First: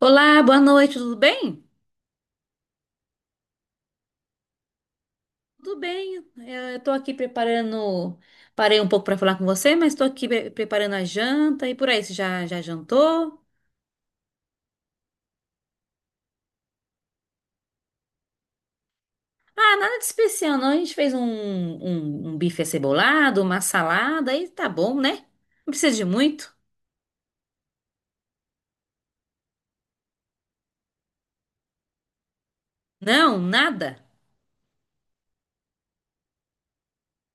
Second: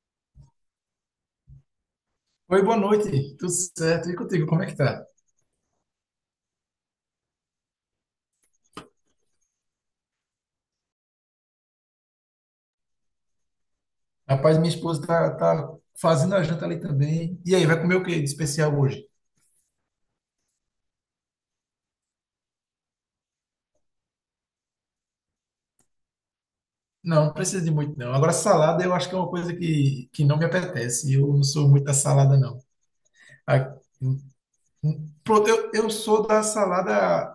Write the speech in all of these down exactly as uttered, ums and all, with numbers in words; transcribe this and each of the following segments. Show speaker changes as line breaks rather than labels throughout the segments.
Olá, boa noite, tudo bem?
Oi, boa noite. Tudo certo? E contigo, como é que tá?
Tudo bem, é, eu estou aqui preparando. Parei um pouco para falar com você, mas estou aqui pre- preparando a janta e por aí. Você já, já jantou?
Rapaz, minha esposa tá, tá fazendo a janta ali também. E aí, vai comer o que de especial hoje?
Ah, nada de especial, não. A gente fez um, um, um bife acebolado, uma salada e tá bom, né? Não precisa de muito.
Não, não precisa de muito, não. Agora, salada eu acho que é uma coisa que, que não me apetece. Eu não sou muito da salada, não.
Não,
A-
nada.
hum, hum. Pronto, eu, eu sou da salada,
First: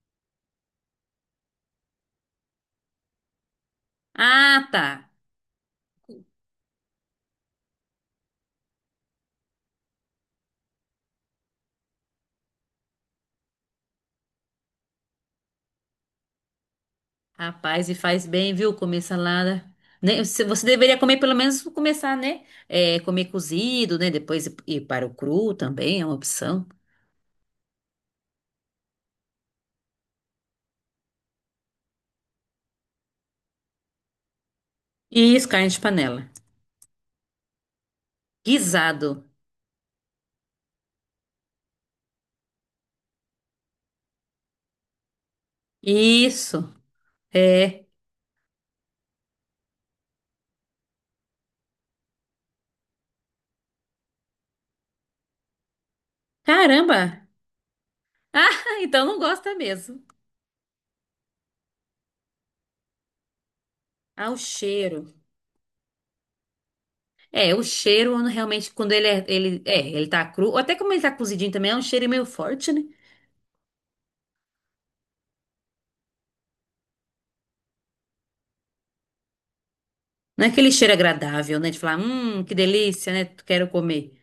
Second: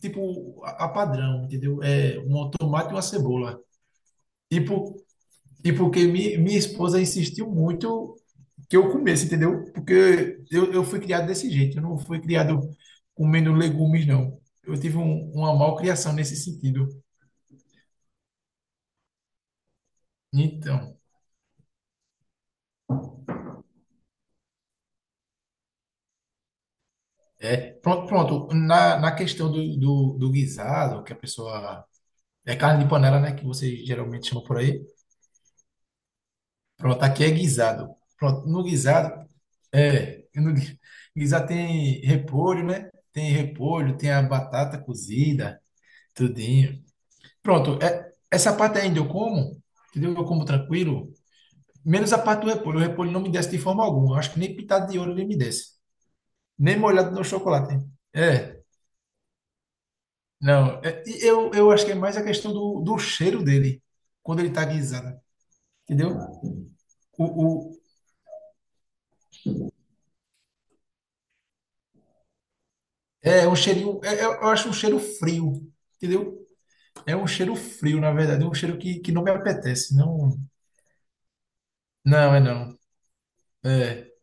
tipo, a, a padrão, entendeu? É um tomate e uma cebola.
Ah, tá.
Tipo, e porque mi, minha esposa insistiu muito que eu comesse, entendeu? Porque eu, eu fui criado desse jeito, eu não fui criado comendo legumes, não. Eu tive um, uma malcriação nesse sentido.
Rapaz, e faz bem, viu, comer salada. Né, Você você
Então,
deveria comer, pelo menos começar, né? É, comer cozido, né? Depois ir ir para o cru também é uma opção.
é, pronto, pronto. Na, na questão do, do, do guisado, que a pessoa. É carne de panela, né? Que vocês geralmente chamam por aí.
Isso, carne de panela.
Pronto, aqui é guisado. Pronto, no guisado,
Guisado.
é. No gui- guisado tem repolho, né? Tem repolho, tem a batata cozida,
Isso.
tudinho. Pronto,
É.
é- essa parte ainda eu como, entendeu? Eu como tranquilo. Menos a parte do repolho. O repolho não me desce de forma alguma. Eu acho que nem pintado de ouro ele me desce. Nem molhado no
Caramba!
chocolate.
Ah,
É,
então não gosta mesmo.
não. é- e eu, eu acho que é mais a questão do, do cheiro dele,
Ah, o
quando ele tá
cheiro.
guisado, entendeu? O,
É, o
o,
cheiro realmente, quando ele é, ele, é, ele tá cru, ou até como ele tá cozidinho também, é um cheiro meio forte, né?
é é um cheirinho, é- é- eu acho um cheiro frio, entendeu? É um cheiro frio, na verdade. É um cheiro que, que não me apetece. Não,
Não é aquele cheiro agradável, né? De falar,
não, é
hum, que
não.
delícia, né? Quero
É.
comer.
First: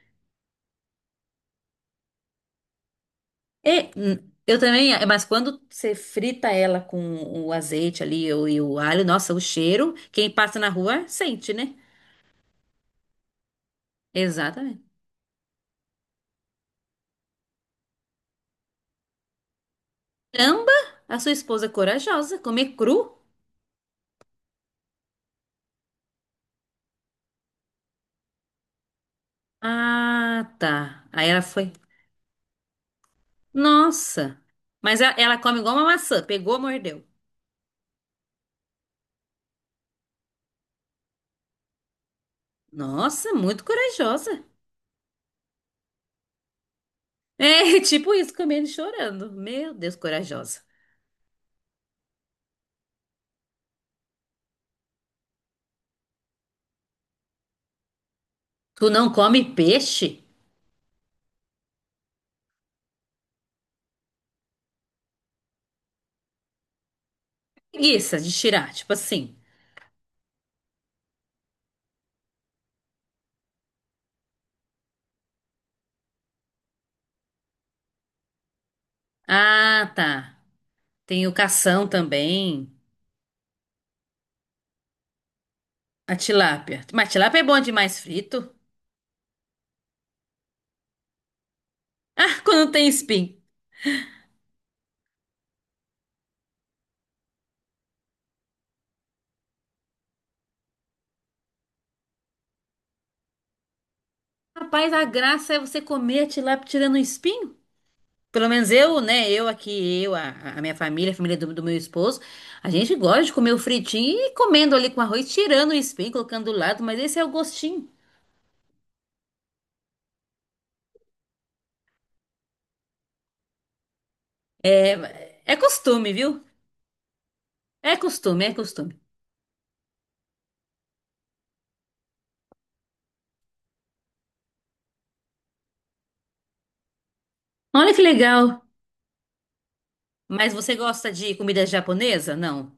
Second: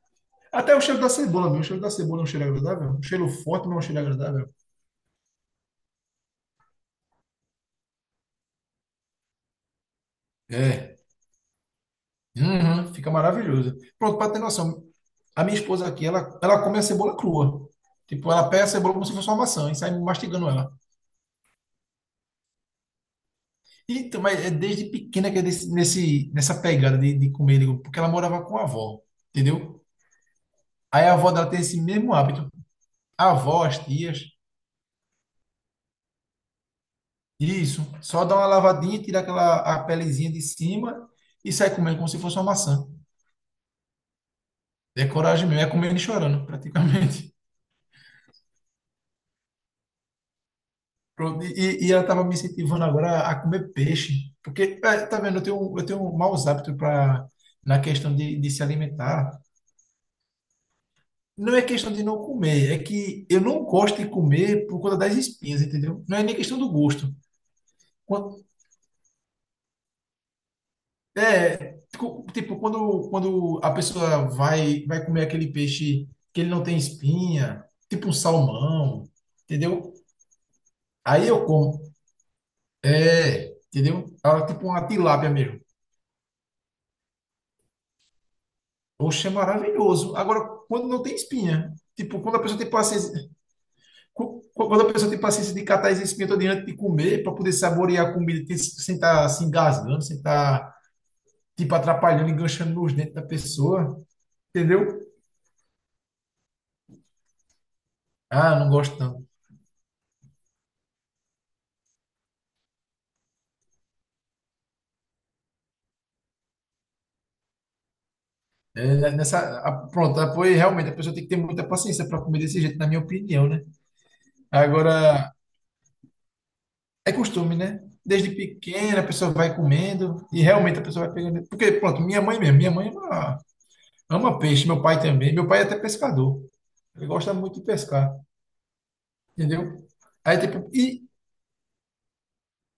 Até o cheiro da cebola, meu. O cheiro da cebola é um cheiro agradável. Um cheiro forte, mas é um
É,
cheiro
hum,
agradável.
eu também, é, mas quando você frita ela com o azeite ali e o e o alho, nossa, o cheiro, quem passa na
É.
rua sente, né?
Uhum, fica maravilhoso. Pronto, para ter
Exatamente.
noção, a minha esposa aqui, ela, ela come a cebola crua. Tipo, ela pega a cebola como se fosse uma maçã e sai mastigando
Caramba,
ela.
a sua esposa é corajosa, comer cru?
Então, mas é desde pequena que é desse- nesse, nessa pegada de, de comer, digo, porque ela morava com a avó, entendeu?
Ah,
Aí
tá.
a
Aí
avó
ela
dela tem
foi.
esse mesmo hábito. A avó, as tias,
Nossa. Mas ela, ela come igual uma maçã, pegou, mordeu.
isso, só dá uma lavadinha, tira aquela a pelezinha de cima e sai comendo como se fosse uma maçã.
Nossa, muito corajosa.
É coragem mesmo, é comendo e chorando, praticamente.
É, tipo isso, comendo e chorando. Meu Deus, corajosa.
Pronto, E, e ela estava me incentivando agora a comer peixe, porque, é, tá vendo, eu tenho, eu tenho um maus hábitos pra, na questão de, de se
Tu não
alimentar.
come peixe?
Não é questão de não comer, é que eu não gosto de comer por conta das espinhas, entendeu? Não é nem questão do gosto.
Preguiça de
Quando-
tirar, tipo assim.
é, tipo, tipo, quando, quando a pessoa vai, vai comer aquele peixe que ele não tem espinha, tipo um salmão,
Ah,
entendeu?
tá. Tem
Aí
o
eu como.
cação também.
É, entendeu? Ah, tipo uma tilápia mesmo.
A tilápia. Mas tilápia é bom demais frito.
Oxe, é maravilhoso. Agora, quando não tem espinha, tipo, quando
Ah,
a pessoa tem
quando tem
paciência,
espinho.
cu- quando a pessoa tem paciência de catar as espinhas todas antes de comer, para poder saborear a comida tem- sem estar se engasgando, sem estar, tipo, atrapalhando, enganchando nos dentes da pessoa,
Rapaz,
entendeu?
a graça é você comer a tilápia tirando o espinho? Pelo
Ah, não
menos
gosto
eu,
não.
né? Eu aqui, eu, a, a minha família, a família do, do meu esposo, a gente gosta de comer o fritinho e comendo ali com arroz, tirando o espinho, colocando do lado, mas esse é o gostinho.
É, né, nessa, a- pronto, ah, pois realmente a pessoa tem que ter muita paciência para comer desse jeito, na minha opinião, né? Agora,
É, é costume, viu?
é costume, né?
É
Desde
costume, é costume.
pequena a pessoa vai comendo e realmente a pessoa vai pegando. Porque, pronto, minha mãe mesmo, minha mãe é uma. Ama peixe, meu pai também. Meu pai é até pescador. Ele gosta muito de
Olha que
pescar,
legal.
entendeu? Aí
Mas
tipo,
você
e
gosta de comida japonesa? Não.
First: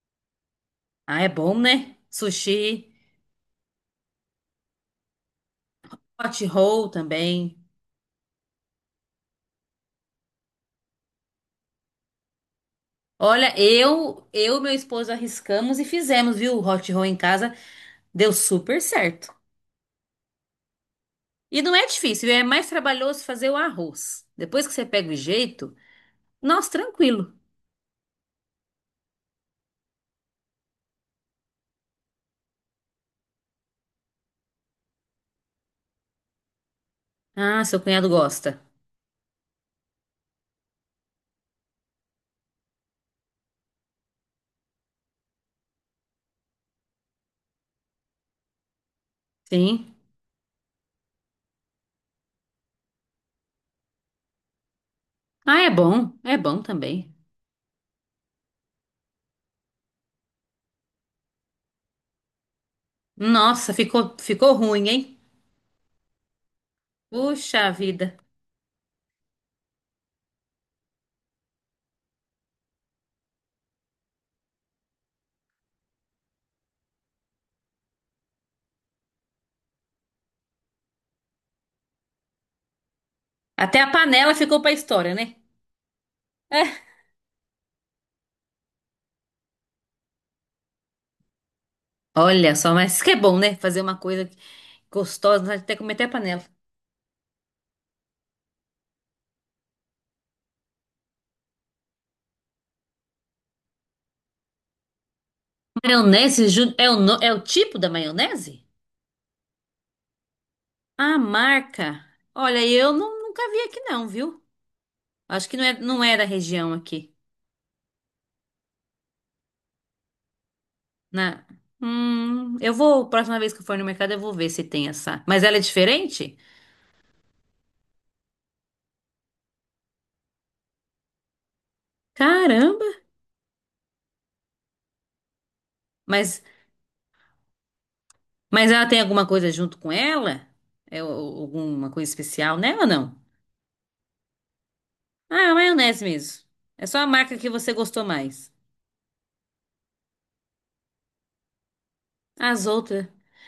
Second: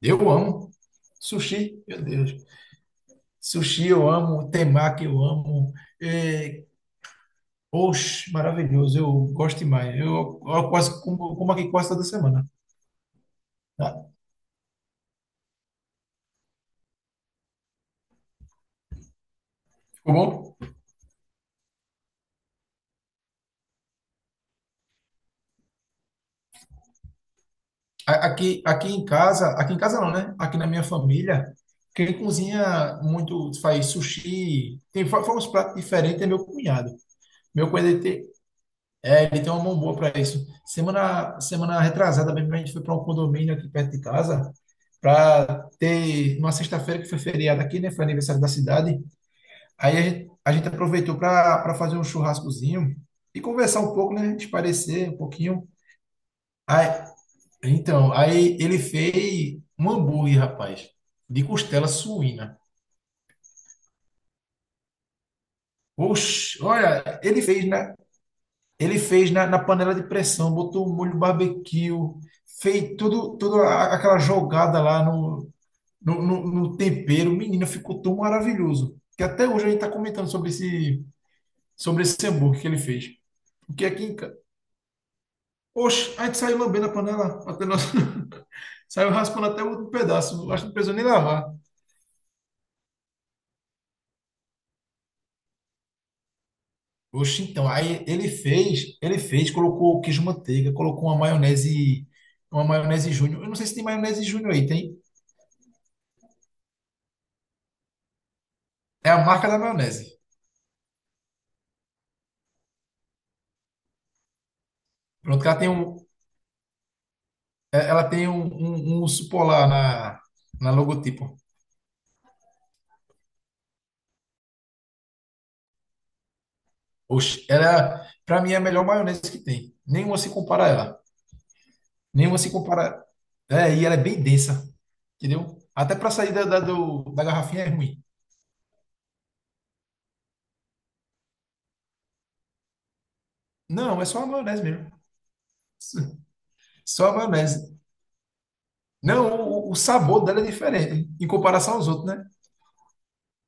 eu amo
Ah, é bom,
sushi,
né?
meu Deus.
Sushi,
Sushi eu amo, temaki eu amo.
hot
É,
roll também.
oxe, maravilhoso, eu gosto demais. Eu, eu quase como, como aqui quase toda semana.
Olha,
Tá?
eu, eu e meu esposo arriscamos e fizemos, viu? O hot roll em casa deu super certo.
Ficou bom?
E não é difícil, é mais trabalhoso fazer o arroz. Depois que você pega o jeito, nossa, tranquilo.
A- Aqui, aqui em casa, aqui em casa não, né? Aqui na minha família, quem cozinha muito faz sushi, tem fa- faz uns pratos diferentes é meu cunhado.
Ah,
Meu
seu
cunhado, ele
cunhado
tem-
gosta.
é, ele tem uma mão boa para isso. Semana, semana retrasada mesmo, a gente foi para um condomínio aqui perto de casa, para ter uma sexta-feira que foi feriado aqui, né? Foi aniversário da cidade.
Sim.
Aí a gente, a gente aproveitou para para fazer um churrascozinho e conversar um pouco, né? Esparecer um
Ah,
pouquinho.
é bom, é bom
Aí,
também.
então, aí ele fez um hambúrguer, rapaz, de costela suína.
Nossa, ficou, ficou ruim, hein?
Oxe, olha, ele fez,
Puxa
né?
vida.
Ele fez na, na panela de pressão, botou um molho barbecue, fez tudo, tudo a- aquela jogada lá no, no, no- no tempero. Menino, ficou tão maravilhoso. Que até hoje a gente está comentando sobre esse, sobre esse hambúrguer que ele fez.
Até
Porque
a
aqui em
panela
casa.
ficou pra história, né?
Oxe, a gente saiu lambendo a
É.
panela. Até nós. Saiu raspando até o último pedaço. Acho que não precisou nem lavar.
Olha só, mas isso que é bom, né? Fazer uma coisa gostosa, né? Até comer até a panela.
Oxe, então. Aí ele fez, ele fez, colocou queijo manteiga, colocou uma maionese, uma maionese Júnior. Eu não sei se tem maionese Júnior aí, tem?
Maionese ju- é o, no- é o tipo da maionese?
É a marca da maionese.
A marca. Olha, eu não- nunca vi aqui não, viu?
Pronto,
Acho
que
que
ela
não
tem
é,
um,
não é da região aqui.
é- ela tem um, um, um urso polar na, na logotipo.
Né? Hum, eu vou, próxima vez que eu for no mercado, eu vou ver se tem essa. Mas ela é diferente?
Oxe, era, pra mim, é a melhor maionese que tem. Nenhuma se compara a ela. Nenhuma se
Caramba!
compara. É, e ela é bem densa, entendeu? Até pra sair
Mas,
da, da, do- da garrafinha é ruim.
mas ela tem alguma coisa junto com ela? É o- alguma coisa especial nela ou não?
Não, é só a maionese mesmo.
Ah, é a maionese mesmo. É só a
Só a
marca que você
maionese.
gostou mais.
Não, o, o sabor dela é diferente em comparação aos outros, né?
As outras.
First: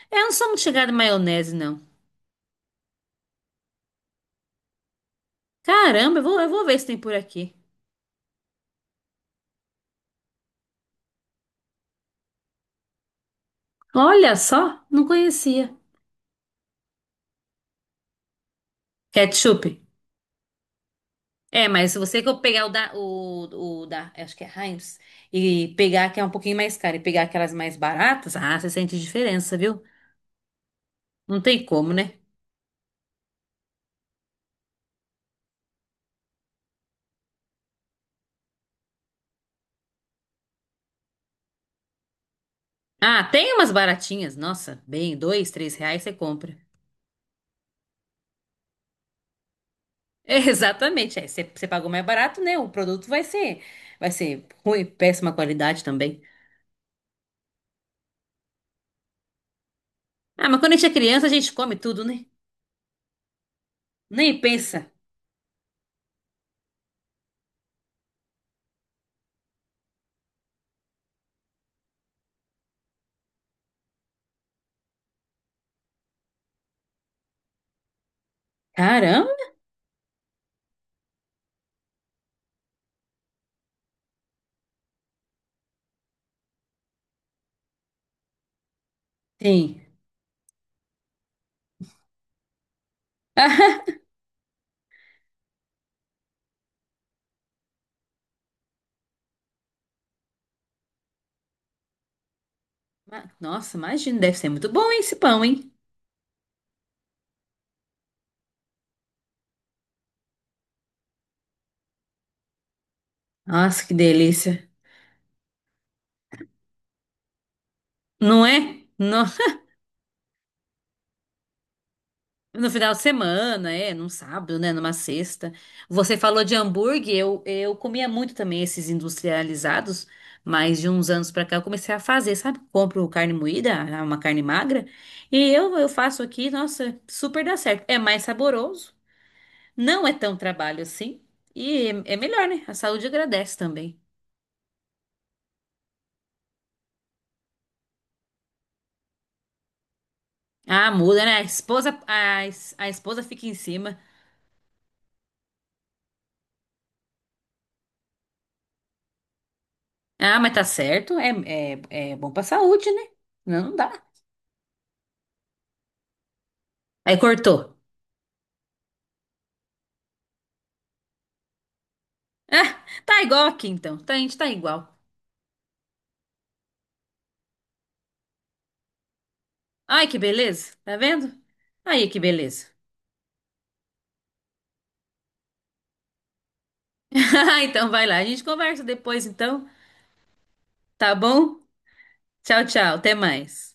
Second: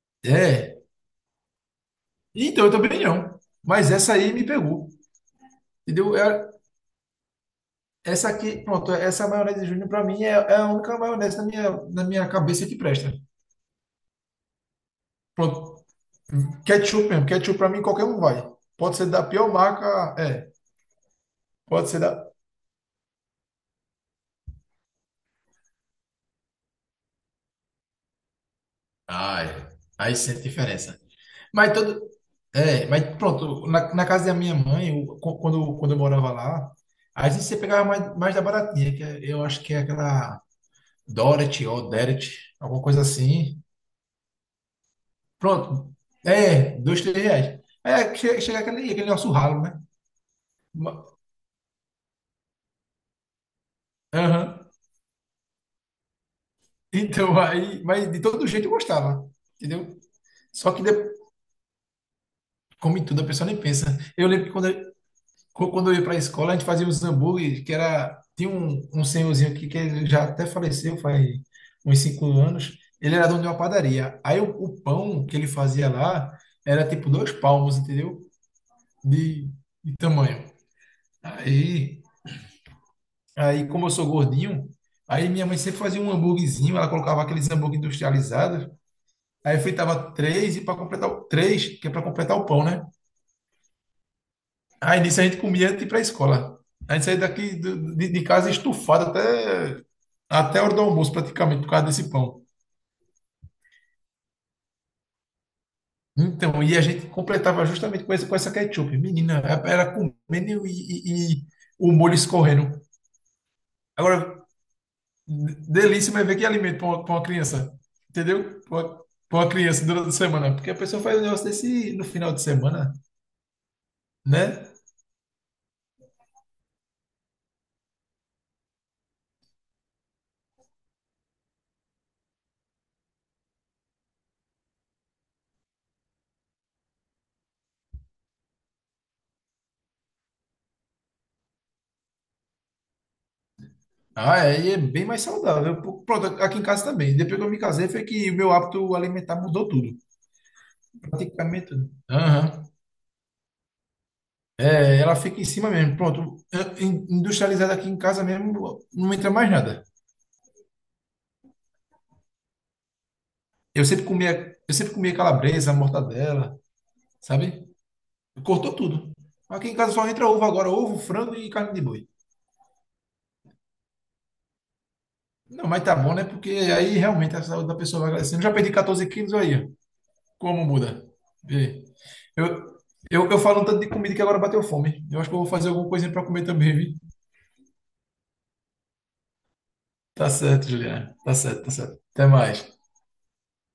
É, eu não sou muito
É.
chegada em maionese, não.
Então, eu também não. Mas essa aí me pegou, entendeu?
Caramba, eu vou, eu
É,
vou ver se tem por aqui.
essa aqui, pronto, essa maionese de Júnior para mim é, é a única maionese na minha, na minha cabeça que presta.
Olha só, não conhecia.
Pronto. Ketchup mesmo, ketchup para mim qualquer um vai. Pode ser da pior
Ketchup?
marca, é.
É,
Pode
mas se
ser
você que
da.
eu pegar o da, o, o da, acho que é Heinz, e pegar que é um pouquinho mais caro e pegar aquelas mais baratas, ah, você sente
Ah,
diferença,
é.
viu?
Aí sente diferença.
Não tem
Mas
como,
todo.
né?
É, mas pronto, na, na casa da minha mãe, o- qu- quando, quando eu morava lá, às vezes você pegava mais, mais da baratinha, que é- eu acho que é aquela Dorothy ou Derek, alguma coisa
Ah, tem
assim.
umas baratinhas, nossa, bem, dois, três
Pronto.
reais você compra.
É, dois, três reais. É, che- chega aquele, aquele nosso ralo, né?
Exatamente, é, você, você pagou mais barato, né? O produto vai ser, vai ser
Aham.
ruim, péssima qualidade também.
Então, aí, mas de todo jeito eu gostava, entendeu?
Ah, mas
Só
quando a
que,
gente é
de-
criança, a gente come tudo, né?
como em tudo, a pessoa nem pensa. Eu
Nem
lembro que quando
pensa.
eu, qu- quando eu ia para a escola, a gente fazia uns hambúrgueres, que era. Tinha um, um senhorzinho aqui que ele já até faleceu faz uns cinco anos. Ele era dono de uma padaria. Aí o, o pão que ele fazia lá era tipo dois palmos, entendeu? De,
Caramba,
de tamanho. Aí, aí, como eu sou gordinho, aí minha mãe sempre fazia um hambúrguerzinho, ela colocava aqueles hambúrguer industrializados. Aí
tem.
fritava três e para completar o três, que é para completar o pão, né? Aí nisso a gente comia antes de ir para a escola. A gente saía daqui do- de, de casa estufado até, até a hora do almoço, praticamente, por causa desse pão.
Ma- Nossa, imagina, deve ser muito bom hein, esse pão, hein?
Então, e a gente completava justamente com essa, com essa ketchup. Menina, era comendo e, e- e o molho escorrendo.
Nossa, que
Agora,
delícia.
d- delícia, mas ver que alimento para uma, pra uma criança,
Não
entendeu? Para
é?
uma,
No,
pra uma criança durante a semana. Porque a pessoa faz um negócio desse no final de
no final
semana,
de semana, é, num sábado,
né?
né, numa sexta. Você falou de hambúrguer, eu, eu comia muito também esses industrializados, mas de uns anos pra cá eu comecei a fazer, sabe? Compro carne moída, ah, uma carne magra, e eu, eu faço aqui, nossa, super dá certo. É mais saboroso, não é tão trabalho assim, e é, é melhor, né? A saúde agradece também.
Ah, é, e é bem mais saudável. Pô, pronto, aqui em casa também. Depois que eu me casei, foi que o meu hábito alimentar mudou tudo.
Ah, muda, né? A
Praticamente tudo.
esposa, a,
Aham.
es- a esposa fica em cima.
É, ela fica em cima mesmo. Pronto, é, in- industrializada aqui em casa mesmo, não entra mais nada.
Ah, mas tá certo, é, é, é bom pra saúde, né? Não
Eu
dá.
sempre comia, eu sempre comia calabresa, mortadela,
Aí cortou.
sabe? Cortou tudo. Aqui em casa só entra ovo agora, ovo, frango e carne de boi.
Ah, tá igual aqui então. Tá, a gente tá igual.
Não, mas tá bom, né? Porque aí realmente a saúde da pessoa vai crescendo. Já perdi quatorze quilos aí, ó.
Ai, que
Como
beleza. Tá
muda?
vendo?
Vê aí.
Aí, que
Eu,
beleza.
eu, eu falo um tanto de comida que agora bateu fome. Eu acho que eu vou fazer alguma coisa para comer também, vi?
Então vai lá. A gente conversa depois então.
Tá certo,
Tá
Juliana. Tá
bom?
certo, tá certo. Até
Tchau,
mais.
tchau. Até mais.